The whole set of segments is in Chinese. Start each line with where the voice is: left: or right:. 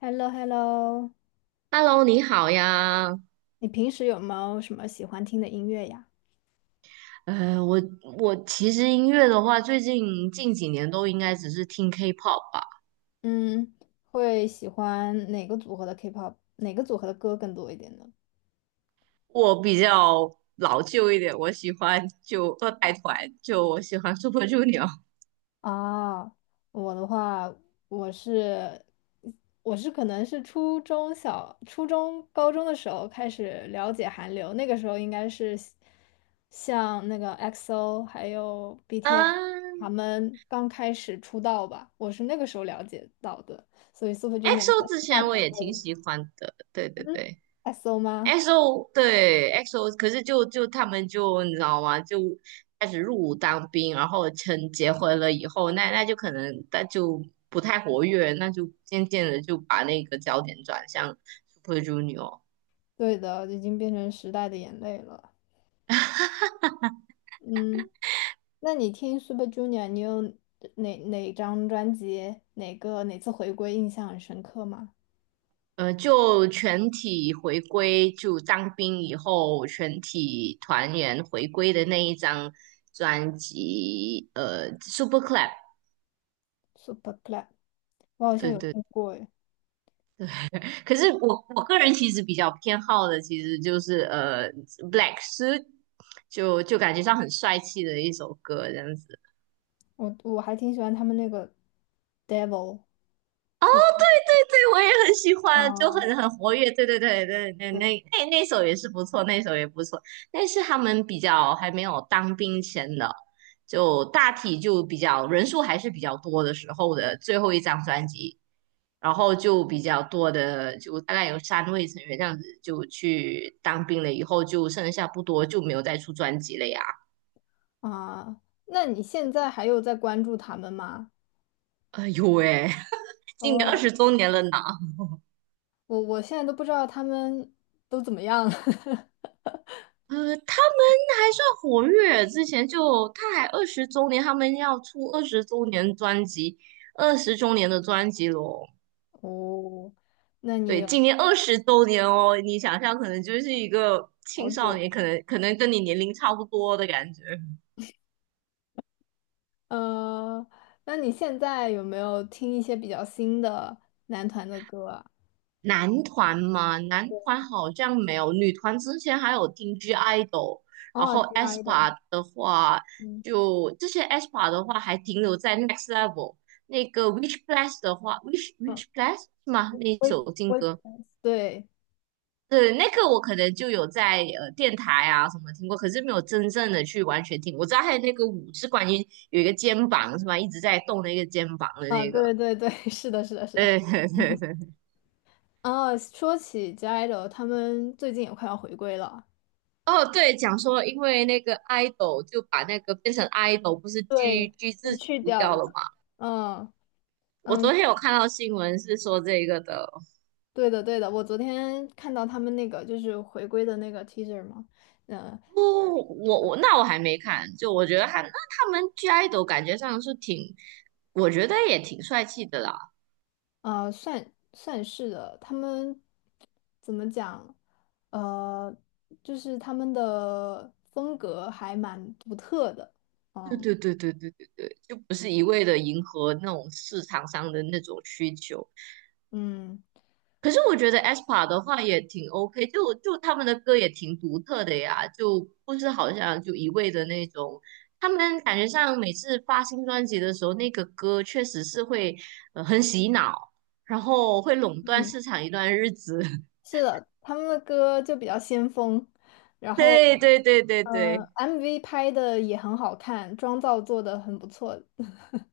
left: h e l l o h e l l o。
right: Hello，你好呀。
left: 你平时有没有什么喜欢听的音乐呀？
right: 呃，我我其实音乐的话，最近几年都应该只是听 K-pop 吧。
left: 嗯，会喜欢哪个组合的 K-pop，哪个组合的歌更多一点呢？
right: 我比较老旧一点，我喜欢就二代团，就我喜欢 Super Junior
left: 啊，我的话，我是我是可能是初中、高中的时候开始了解韩流，那个时候应该是像那个 x o 还有 BTS 他
right: 嗯
left: 们刚开始出道吧，我是那个时候了解到的，所以 Super Junior
right: ，EXO
left: 是
right: 之
left: 大
right: 前
left: 前
right: 我也挺
left: 辈。
right: 喜欢的，对对
left: 嗯
right: 对。
left: ，SO 吗？
right: XO 对 XO，可是他们就你知道吗？就开始入伍当兵，然后结婚了以后，那就可能不太活跃，那就渐渐的就把那个焦点转向 Super Junior。
left: 对的，已经变成时代的眼泪了。嗯，那你听 Super Junior，你有哪张专辑、哪次回归印象很深刻吗
right: 就全体回归，就当兵以后全体团员回归的那一张专辑，Super Club,
left: ？Super Club，我好像
right: 对
left: 有
right: 对。
left: 听过诶，
right: 可是我个人其实比较偏好的，其实就是Black Suit,就感觉上很帅气的一首歌这样子。
left: 我还挺喜欢他们那个 Devil 是。
right: 对，我也很喜欢，就
left: 啊
right: 很活跃。对对对对对，那首也是不错，那首也不错，那是他们比较还没有当兵前的，就大体就比较人数还是比较多的时候的最后一张专辑，然后就比较多的，就大概有3位成员这样子就去当兵了，以后就剩下不多，就没有再出专辑了呀。
left: 啊，那你现在还有在关注他们吗？
right: 哎呦喂，今年二
left: 哦，
right: 十周年了呢。
left: 我现在都不知道他们都怎么样了。
right: 呃，他们还算活跃，之前就他还20周年，他们要出20周年专辑，20周年的专辑咯。
left: 哦，那你
right: 对，今
left: 有
right: 年二十周年哦，你想象可能就是一个
left: 好
right: 青少
left: 久？
right: 年，可能跟你年龄差不多的感觉。
left: 呃，那你现在有没有听一些比较新的男团的歌啊？
right: 男团嘛，男团好像没有，女团之前还有听 G IDOL，然
left: 哦
right: 后 a
left: ，G.I.
right: s
left: d
right: p
left: 的，
right: a 的话，
left: 嗯
right: 就这些 a s p a 的话还停留在 Next Level。那个 Which Plus 的话，Which
left: 嗯，
right: Which Plus 是吗？那一
left: 微
right: 首新
left: 微
right: 歌，
left: 博，对
right: 对，那个我可能就有在电台啊什么听过，可是没有真正的去完全听。我知道还有那个舞是关于有一个肩膀是吗？一直在动那个肩膀的
left: 啊，
right: 那
left: 对
right: 个，
left: 对对，是的，是的，是的。
right: 对对对对。
left: 啊，说起 G.I.DLE，他们最近也快要回归了。
right: 哦，对，讲说因为那个 idol 就把那个变成 idol,不是 G
left: 对，
right: G
left: 被
right: 字
left: 去
right: 除
left: 掉
right: 掉
left: 了。
right: 了吗？
left: 嗯
right: 我
left: 嗯，
right: 昨天有看到新闻是说这个的，
left: 对的对的，我昨天看到他们那个就是回归的那个 teaser 嘛，嗯。
right: 不，那我还没看，就我觉得他们 G idol 感觉上是挺，我觉得也挺帅气的啦。
left: 算是的，他们怎么讲？呃，就是他们的风格还蛮独特的。
right: 对
left: 哦，
right: 对对对对对对，就不是一味的迎合那种市场上的那种需求。
left: 嗯
right: 可是我觉得 aespa 的话也挺 OK,就他们的歌也挺独特的呀，就不是好像就一味的那种。他们感觉上每次发新专辑的时候，那个歌确实是会很洗脑，然后会垄断
left: 嗯，
right: 市场一段日子。
left: 是的，他们的歌就比较先锋，然后
right: 对对对对
left: 呃
right: 对
left: ，MV 拍的也很好看，妆造做的很不错。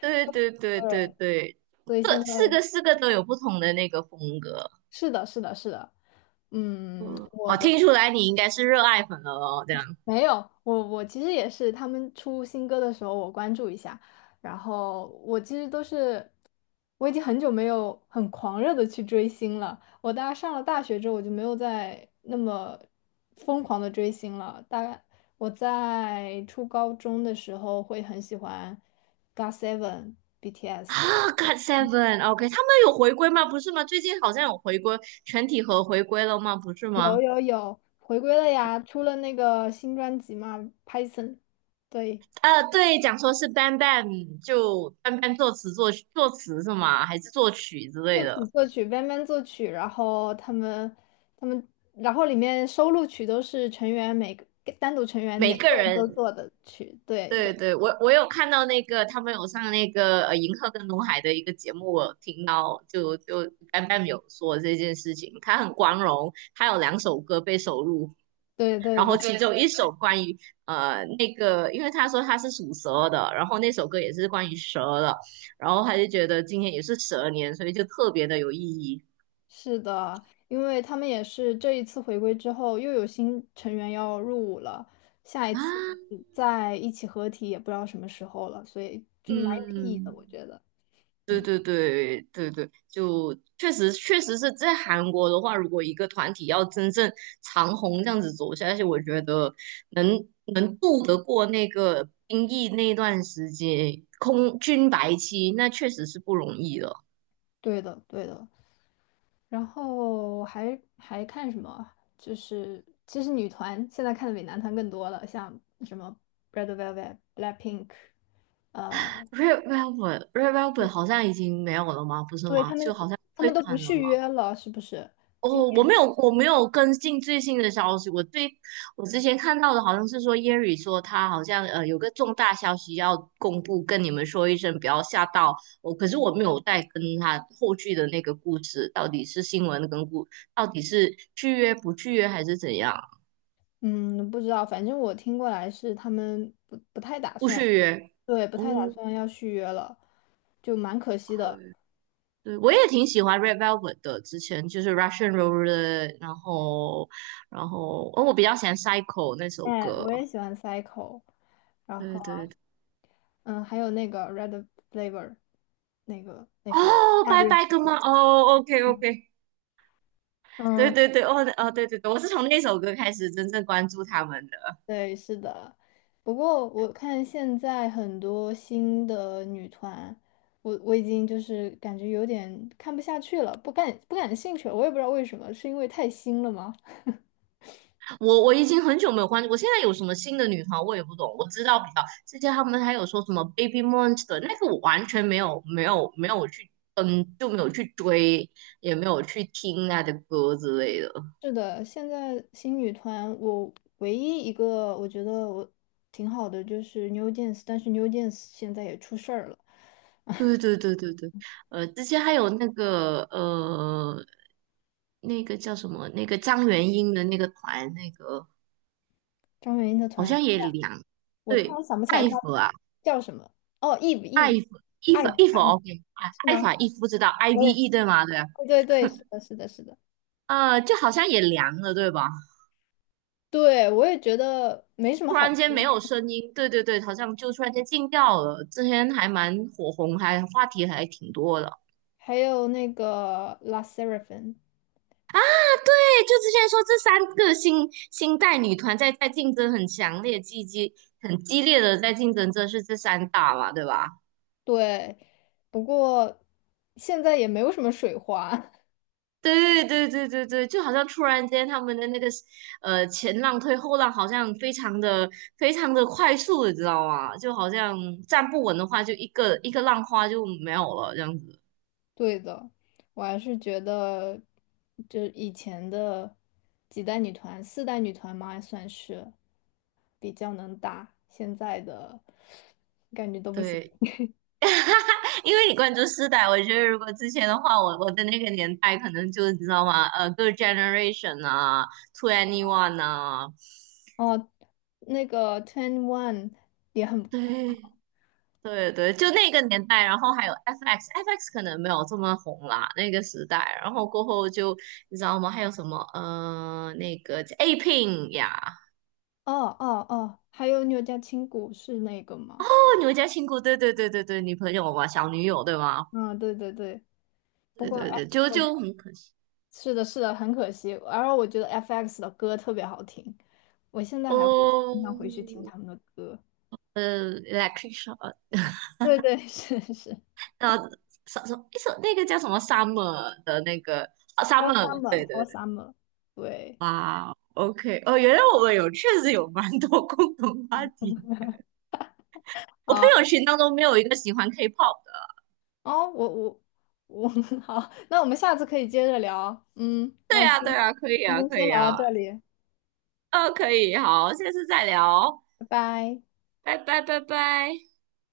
right: 对对对对
left: 对，
right: 对，
left: 所以
right: 各
left: 现在
right: 四个四个都有不同的那个风格。
left: 是的，是的，是的，嗯，我
right: 哦，
left: 的。
right: 听出来你应该是热爱粉了哦，这样。
left: 没有，我其实也是，他们出新歌的时候我关注一下，然后我其实都是，我已经很久没有很狂热的去追星了。我大概上了大学之后，我就没有再那么疯狂的追星了。大概我在初高中的时候会很喜欢 GOT7。
right: 啊，God Seven，OK,他们有回归吗？不是吗？最近好像有回归，全体和回归了吗？不是
left: 有
right: 吗？
left: 有有，回归了呀，出了那个新专辑嘛，Python，对。
right: 对，讲说是 b a n b a n 就 b a n b a n 作词作曲作词是吗？还是作曲之类的？
left: 作曲 b a 作曲，然后他们，然后里面收录曲都是成员每个单独成员
right: 每
left: 每个
right: 个
left: 人
right: 人，
left: 都做的曲，对
right: 对
left: 的，
right: 对，我我有看到那个他们有上那个银赫跟龙海的一个节目，我有听到就 b a n b a n 有说这件事情，他很光荣，他有2首歌被收录。
left: 对对
right: 然后
left: 对，
right: 其 对中对一首关于那个，因为他说他是属蛇的，然后那首歌也是关于蛇的，然后他就觉得今天也是蛇年，所以就特别的有意义
left: 是的，因为他们也是这一次回归之后又有新成员要入伍了，下一
right: 啊。
left: 次再一起合体也不知道什么时候了，所以就蛮有意义的，
right: 嗯，
left: 我觉得，
right: 对
left: 嗯，
right: 对对对对，就确实是在韩国的话，如果一个团体要真正长红这样子走下去，我觉得能能渡得过那个兵役那段时间空军白期，那确实是不容易的。
left: 对的对的。然后还看什么？就是其实女团现在看的比男团更多了，像什么 Red Velvet、Blackpink，呃，
right: Red Velvet，Red Velvet 好像已经没有了吗？不是
left: 对
right: 吗？
left: 他
right: 就
left: 们
right: 好像
left: 他
right: 退
left: 们都不
right: 团了吗？
left: 续约了，是不是？
right: 哦，我没有，我没有跟进最新的消息。我之前看到的好像是说 Yeri 说他好像有个重大消息要公布，跟你们说一声，不要吓到我。可是我没有再跟他后续的那个故事，到底是新闻跟故，到底是续约不续约还是怎样？
left: 嗯，不知道，反正我听过来是他们不太打
right: 不
left: 算，
right: 续约。
left: 对，不太打
right: OK，
left: 算要续约了，就蛮可惜的。
right: 对，我也挺喜欢 Red Velvet 的，之前就是 Russian Roulette，然后，然后，哦，我比较喜欢 Psycho 那首
left: 哎，
right: 歌。
left: 我也喜欢 Cycle，然
right: 对
left: 后
right: 对对，
left: 嗯，还有那个 Red Flavor 那个那首
right: 哦，
left: 《夏
right: 拜
left: 日》。
right: 拜哥吗？哦，OK OK，对
left: 嗯，
right: 对对，哦哦，对对对，我是从那首歌开始真正关注他们的。
left: 对，是的。不过我看现在很多新的女团，我已经就是感觉有点看不下去了，不感兴趣了。我也不知道为什么，是因为太新了吗？
right: 我已经很久没有关注，我现在有什么新的女团我也不懂，我知道比较之前他们还有说什么 Baby Monster 那个我完全没有去就没有去追，也没有去听他的歌之类的。
left: 是的，现在新女团，我唯一一个我觉得我挺好的就是 New Jeans，但是 New Jeans 现在也出事儿了。
right: 对对对对对，之前还有那个那个叫什么？那个张元英的那个团，那个
left: 张元英的
right: 好
left: 团，
right: 像也凉。
left: 我突
right: 对，
left: 然想不起来
right: 艾
left: 她
right: 弗啊，
left: 叫什么。哦，Eve
right: 艾
left: Eve
right: 弗伊
left: 艾
right: 弗伊弗，OK 啊，
left: 是
right: 艾
left: 吗？
right: 法伊夫知道
left: 我也
right: ，IVE 对吗？对，
left: 对对对，是的，是的，是的。
right: 就好像也凉了，对吧？
left: 对，我也觉得没什么
right: 突
left: 好
right: 然间没
left: 说。
right: 有声音，对对对，好像就突然间静掉了。之前还蛮火红，还话题还挺多的。
left: 还有那个 La Sserafin，t
right: 对，就之前说这三个新新代女团在竞争很强烈、很激烈的在竞争，这是这三大嘛，对吧？
left: 对，不过现在也没有什么水花。
right: 对对对对对，就好像突然间他们的那个前浪推后浪，好像非常的快速，你知道吗？就好像站不稳的话，就一个一个浪花就没有了这样子。
left: 对的，我还是觉得，就以前的几代女团，四代女团嘛，算是比较能打，现在的感觉都不行。
right: 对，因为你关注世代，我觉得如果之前的话，我的那个年代可能就你知道吗？Girl Generation 啊，Two Anyone 啊，
left: 哦，那个 Twenty One 也很，
right: 对对对，就那个年代，然后还有 FX，FX 可能没有这么红啦，那个时代，然后过后就你知道吗？还有什么那个 A Pink 呀，
left: 哦哦哦，还有你有家青骨是那个
right: 哦，
left: 吗？
right: 你们家亲姑，对对对对对，女朋友嘛，小女友对吗？
left: 嗯，对对对。不
right: 对
left: 过，哎，
right: 对对，就
left: 我
right: 就很可惜
left: 是的，是的，很可惜。而我觉得 FX 的歌特别好听，我现在还会经常
right: 哦，
left: 回去听他们的歌。
right: Electric Shock，
left: 对对，是是
right: 呃，什什一首那个叫什么 Summer 的那个啊
left: ，For
right: Summer，对对
left: Summer，For
right: 对，
left: Summer，对
right: 哇，OK,哦，原来我们有确实有蛮多共同话题。我朋
left: 啊，
right: 友群当中没有一个喜欢 K-pop 的。
left: 哦，我我我，好，那我们下次可以接着聊。嗯，那
right: 对
left: 我今
right: 啊，对
left: 天
right: 啊，可以啊，可
left: 先
right: 以
left: 聊到
right: 啊，
left: 这里，
right: 可以，好，下次再聊，
left: 拜拜。
right: 拜拜，拜拜。